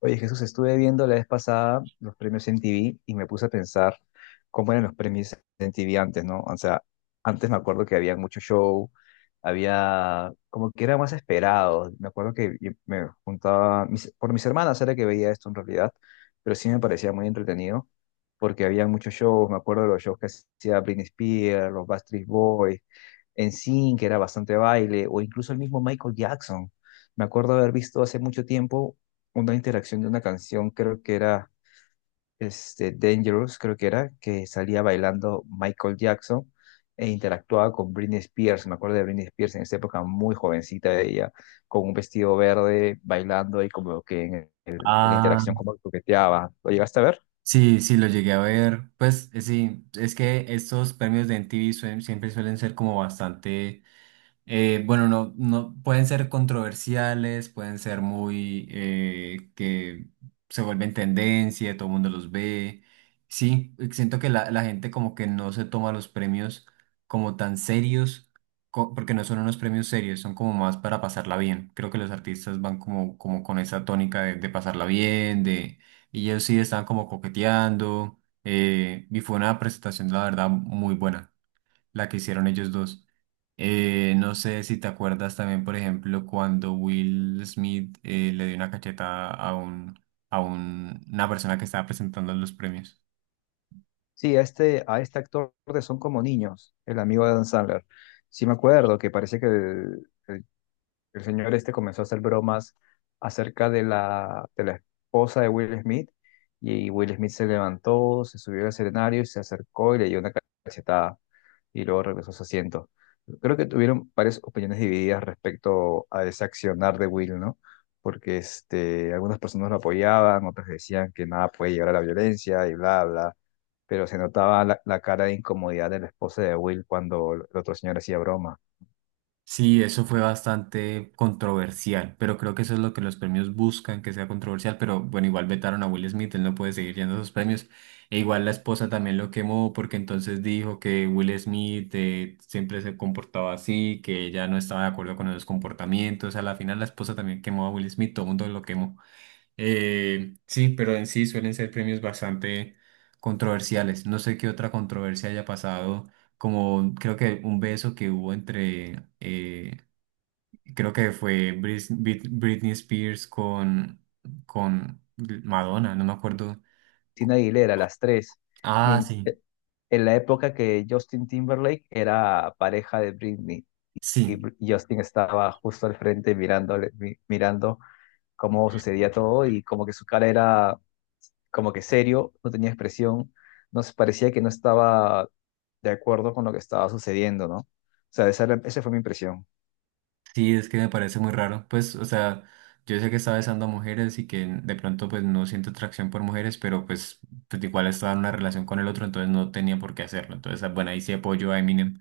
Oye, Jesús, estuve viendo la vez pasada los premios MTV y me puse a pensar cómo eran los premios MTV antes, ¿no? O sea, antes me acuerdo que había mucho show, había como que era más esperado. Me acuerdo que yo me juntaba, por mis hermanas era que veía esto en realidad, pero sí me parecía muy entretenido porque había muchos shows. Me acuerdo de los shows que hacía Britney Spears, los Backstreet Boys, NSYNC, que era bastante baile, o incluso el mismo Michael Jackson. Me acuerdo haber visto hace mucho tiempo una interacción de una canción, creo que era Dangerous, creo que era, que salía bailando Michael Jackson e interactuaba con Britney Spears. Me acuerdo de Britney Spears en esa época, muy jovencita ella, con un vestido verde, bailando y como que en la Ah, interacción como que coqueteaba. ¿Lo llegaste a ver? sí, sí, lo llegué a ver. Pues sí, es que estos premios de MTV siempre suelen ser como bastante... bueno, no pueden ser controversiales, pueden ser muy que se vuelven tendencia, todo el mundo los ve. Sí, siento que la gente como que no se toma los premios como tan serios, porque no son unos premios serios, son como más para pasarla bien. Creo que los artistas van como, como con esa tónica de pasarla bien, de, y ellos sí están como coqueteando, y fue una presentación, la verdad, muy buena la que hicieron ellos dos. No sé si te acuerdas también, por ejemplo, cuando Will Smith le dio una cacheta a un, una persona que estaba presentando los premios. Sí, a este actor de Son como niños, el amigo de Dan Sandler. Sí me acuerdo que parece que el señor este comenzó a hacer bromas acerca de la esposa de Will Smith y Will Smith se levantó, se subió al escenario y se acercó y le dio una cachetada y luego regresó a su asiento. Creo que tuvieron varias opiniones divididas respecto a ese accionar de Will, ¿no? Porque algunas personas lo apoyaban, otras decían que nada puede llegar a la violencia y bla, bla. Pero se notaba la cara de incomodidad de la esposa de Will cuando el otro señor hacía broma. Sí, eso fue bastante controversial, pero creo que eso es lo que los premios buscan, que sea controversial, pero bueno, igual vetaron a Will Smith, él no puede seguir yendo a esos premios, e igual la esposa también lo quemó porque entonces dijo que Will Smith siempre se comportaba así, que ella no estaba de acuerdo con esos comportamientos, a la final la esposa también quemó a Will Smith, todo el mundo lo quemó. Sí, pero en sí suelen ser premios bastante controversiales. No sé qué otra controversia haya pasado, como creo que un beso que hubo entre, creo que fue Britney Spears con Madonna, no me acuerdo. Cristina Aguilera, las tres. Ah, Mien- sí, eh, En la época que Justin Timberlake era pareja de Britney y sí. Justin estaba justo al frente mirándole, mirando cómo sucedía todo y como que su cara era como que serio, no tenía expresión, no se parecía que no estaba de acuerdo con lo que estaba sucediendo, ¿no? O sea, esa fue mi impresión. Sí, es que me parece muy raro. Pues, o sea, yo sé que está besando a mujeres y que de pronto pues no siento atracción por mujeres, pero pues, pues igual estaba en una relación con el otro, entonces no tenía por qué hacerlo. Entonces, ah, bueno, ahí sí apoyo a Eminem.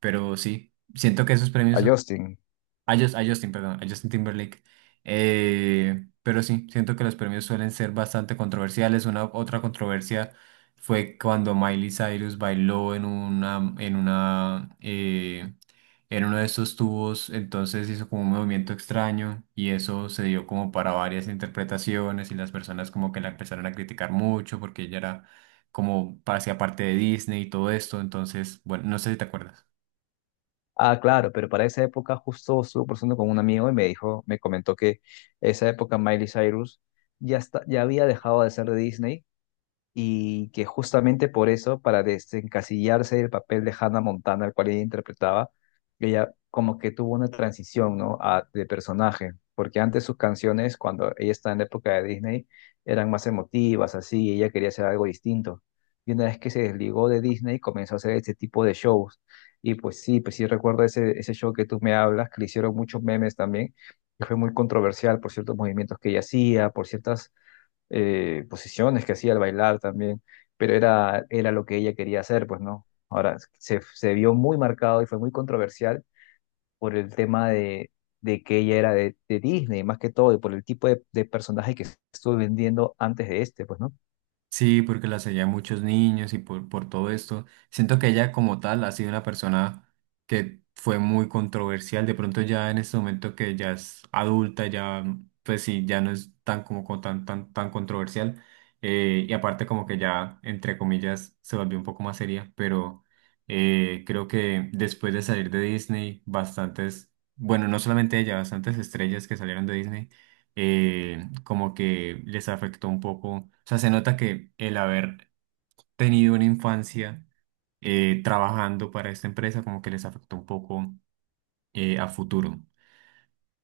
Pero sí, siento que esos A premios Justin. A Justin, perdón, a Justin Timberlake. Pero sí, siento que los premios suelen ser bastante controversiales. Una otra controversia fue cuando Miley Cyrus bailó en una, en una, en uno de esos tubos, entonces hizo como un movimiento extraño y eso se dio como para varias interpretaciones y las personas como que la empezaron a criticar mucho porque ella era como hacía parte de Disney y todo esto. Entonces, bueno, no sé si te acuerdas. Ah, claro, pero para esa época justo estuve conversando con un amigo y me dijo, me comentó que esa época Miley Cyrus ya había dejado de ser de Disney y que justamente por eso, para desencasillarse del papel de Hannah Montana, al cual ella interpretaba, ella como que tuvo una transición, ¿no? De personaje, porque antes sus canciones, cuando ella estaba en la época de Disney, eran más emotivas, así, y ella quería hacer algo distinto. Y una vez que se desligó de Disney, comenzó a hacer este tipo de shows. Y pues sí recuerdo ese show que tú me hablas, que le hicieron muchos memes también, que fue muy controversial por ciertos movimientos que ella hacía, por ciertas posiciones que hacía al bailar también, pero era lo que ella quería hacer, pues no. Ahora, se vio muy marcado y fue muy controversial por el tema de que ella era de Disney, más que todo, y por el tipo de personaje que estuvo vendiendo antes de este, pues no. Sí, porque la seguía muchos niños y por todo esto. Siento que ella como tal ha sido una persona que fue muy controversial. De pronto ya en este momento que ya es adulta, ya pues sí, ya no es tan como tan, tan, tan controversial. Y aparte como que ya, entre comillas, se volvió un poco más seria. Pero creo que después de salir de Disney, bastantes, bueno, no solamente ella, bastantes estrellas que salieron de Disney como que les afectó un poco. O sea, se nota que el haber tenido una infancia trabajando para esta empresa como que les afectó un poco a futuro.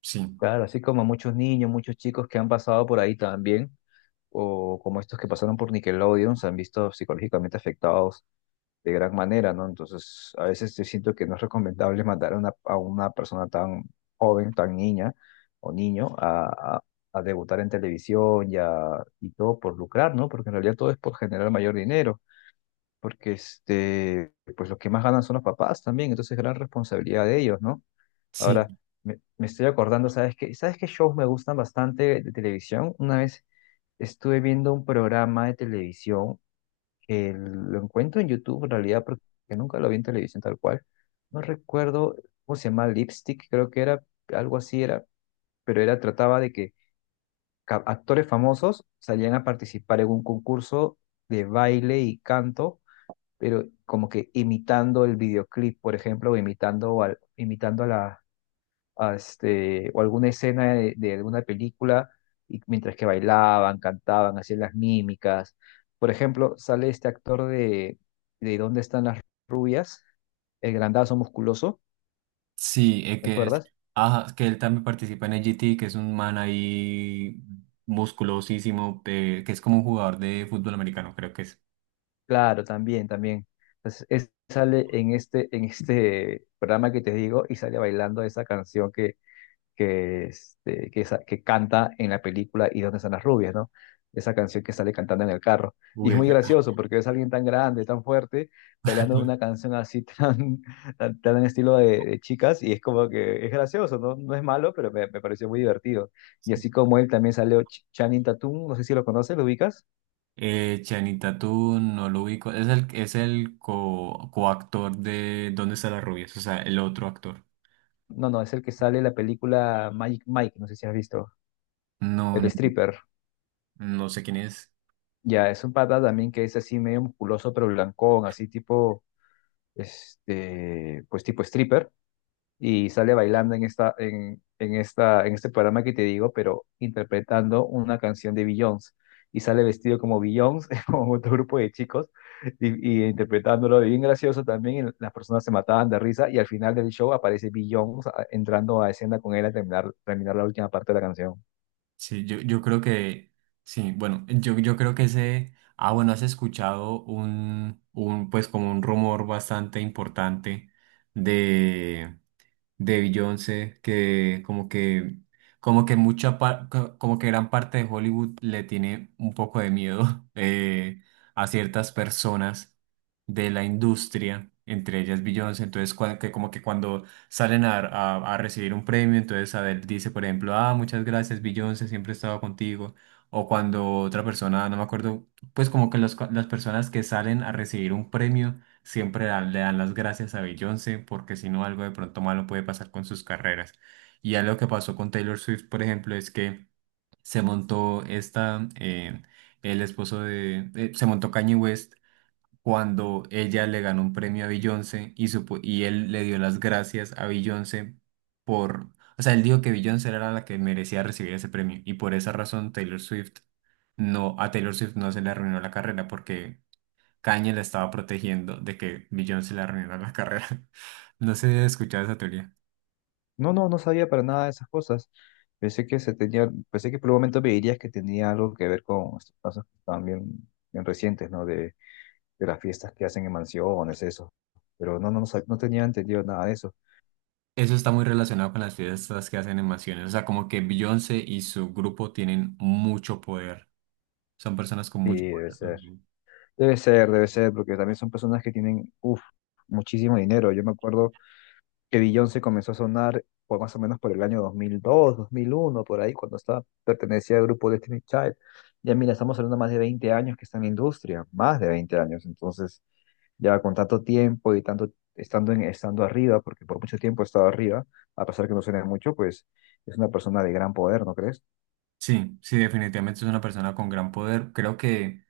Sí, Claro, así como muchos niños, muchos chicos que han pasado por ahí también, o como estos que pasaron por Nickelodeon, se han visto psicológicamente afectados de gran manera, ¿no? Entonces, a veces yo siento que no es recomendable mandar a una persona tan joven, tan niña o niño a debutar en televisión y todo por lucrar, ¿no? Porque en realidad todo es por generar mayor dinero, porque pues los que más ganan son los papás también, entonces gran responsabilidad de ellos, ¿no? sí, Ahora, me estoy acordando, ¿sabes qué? ¿Sabes qué shows me gustan bastante de televisión? Una vez estuve viendo un programa de televisión que lo encuentro en YouTube en realidad porque nunca lo vi en televisión tal cual. No recuerdo cómo se llama, Lipstick, creo que era algo así era, pero era trataba de que actores famosos salían a participar en un concurso de baile y canto, pero como que imitando el videoclip, por ejemplo, o imitando a la o alguna escena de alguna película, y mientras que bailaban, cantaban, hacían las mímicas. Por ejemplo, sale este actor de ¿Dónde están las rubias? El grandazo musculoso, sí, ¿te que es, acuerdas? ajá, que él también participa en el GT, que es un man ahí musculosísimo, que es como un jugador de fútbol americano, creo que es. Claro, también, también. Entonces, sale en este programa que te digo y sale bailando esa canción que, este, que, sa- que canta en la película ¿Y dónde están las rubias, ¿no? Esa canción que sale cantando en el carro. Y Uy, es muy esa- gracioso porque es alguien tan grande, tan fuerte, bailando una canción así tan en estilo de chicas y es como que es gracioso, ¿no? No es malo, pero me pareció muy divertido. Y así como él también salió Channing Tatum, no sé si lo conoces, ¿lo ubicas? Chanita, tú no lo ubico. Es el coactor de ¿Dónde está la rubia? O sea, el otro actor. No, no, es el que sale en la película Magic Mike, no sé si has visto, No, el no, stripper. no sé quién es. Ya, es un pata también que es así medio musculoso, pero blancón, así tipo pues tipo stripper, y sale bailando en este programa que te digo, pero interpretando una canción de Beyoncé. Y sale vestido como Beyoncé, como otro grupo de chicos, y interpretándolo y bien gracioso también. Y las personas se mataban de risa, y al final del show aparece Beyoncé entrando a escena con él a terminar la última parte de la canción. Sí, yo creo que. Sí, bueno, yo creo que ese. Ah, bueno, has escuchado un, pues como un rumor bastante importante de Beyoncé, que como que, como que como que gran parte de Hollywood le tiene un poco de miedo a ciertas personas de la industria, entre ellas Beyoncé, entonces que como que cuando salen a, a recibir un premio, entonces Adele dice, por ejemplo, ah, muchas gracias Beyoncé, siempre he estado contigo, o cuando otra persona, no me acuerdo, pues como que las personas que salen a recibir un premio, siempre le dan las gracias a Beyoncé porque si no algo de pronto malo puede pasar con sus carreras. Y ya lo que pasó con Taylor Swift, por ejemplo, es que se montó esta, el esposo de, se montó Kanye West cuando ella le ganó un premio a Beyoncé y, y él le dio las gracias a Beyoncé por, o sea, él dijo que Beyoncé era la que merecía recibir ese premio y por esa razón Taylor Swift no, a Taylor Swift no se le arruinó la carrera porque Kanye la estaba protegiendo de que Beyoncé se le arruinara la carrera. No sé si has escuchado esa teoría. No, no, no sabía para nada de esas cosas. Pensé que por un momento me dirías que tenía algo que ver con estos casos también bien recientes, ¿no? De las fiestas que hacen en mansiones, eso. Pero no, no, no, no tenía entendido nada de eso. Eso está muy relacionado con las fiestas que hacen en mansiones. O sea, como que Beyoncé y su grupo tienen mucho poder. Son personas con Sí, mucho debe poder. ser. Ujú. Debe ser, debe ser, porque también son personas que tienen, uff, muchísimo dinero. Yo me acuerdo que Beyoncé comenzó a sonar por más o menos por el año dos mil dos dos mil mil uno por ahí, cuando pertenecía al grupo Destiny Child. Ya mira, estamos hablando más de 20 años que está en la industria, más de 20 años. Entonces, ya con tanto tiempo y tanto estando arriba, porque por mucho tiempo he estado arriba, a pesar que no suene mucho, pues es una persona de gran poder, ¿no crees? Sí, sí, definitivamente es una persona con gran poder. Creo que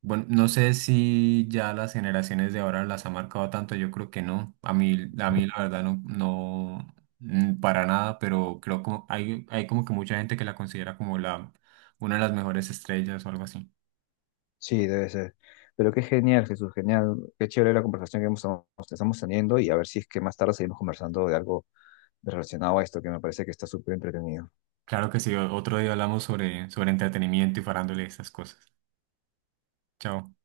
bueno, no sé si ya las generaciones de ahora las ha marcado tanto, yo creo que no. A mí la verdad no, no para nada, pero creo que hay como que mucha gente que la considera como la, una de las mejores estrellas o algo así. Sí, debe ser. Pero qué genial, Jesús, genial. Qué chévere la conversación que que estamos teniendo y a ver si es que más tarde seguimos conversando de algo relacionado a esto, que me parece que está súper entretenido. Claro que sí, otro día hablamos sobre, sobre entretenimiento y farándole estas cosas. Chao.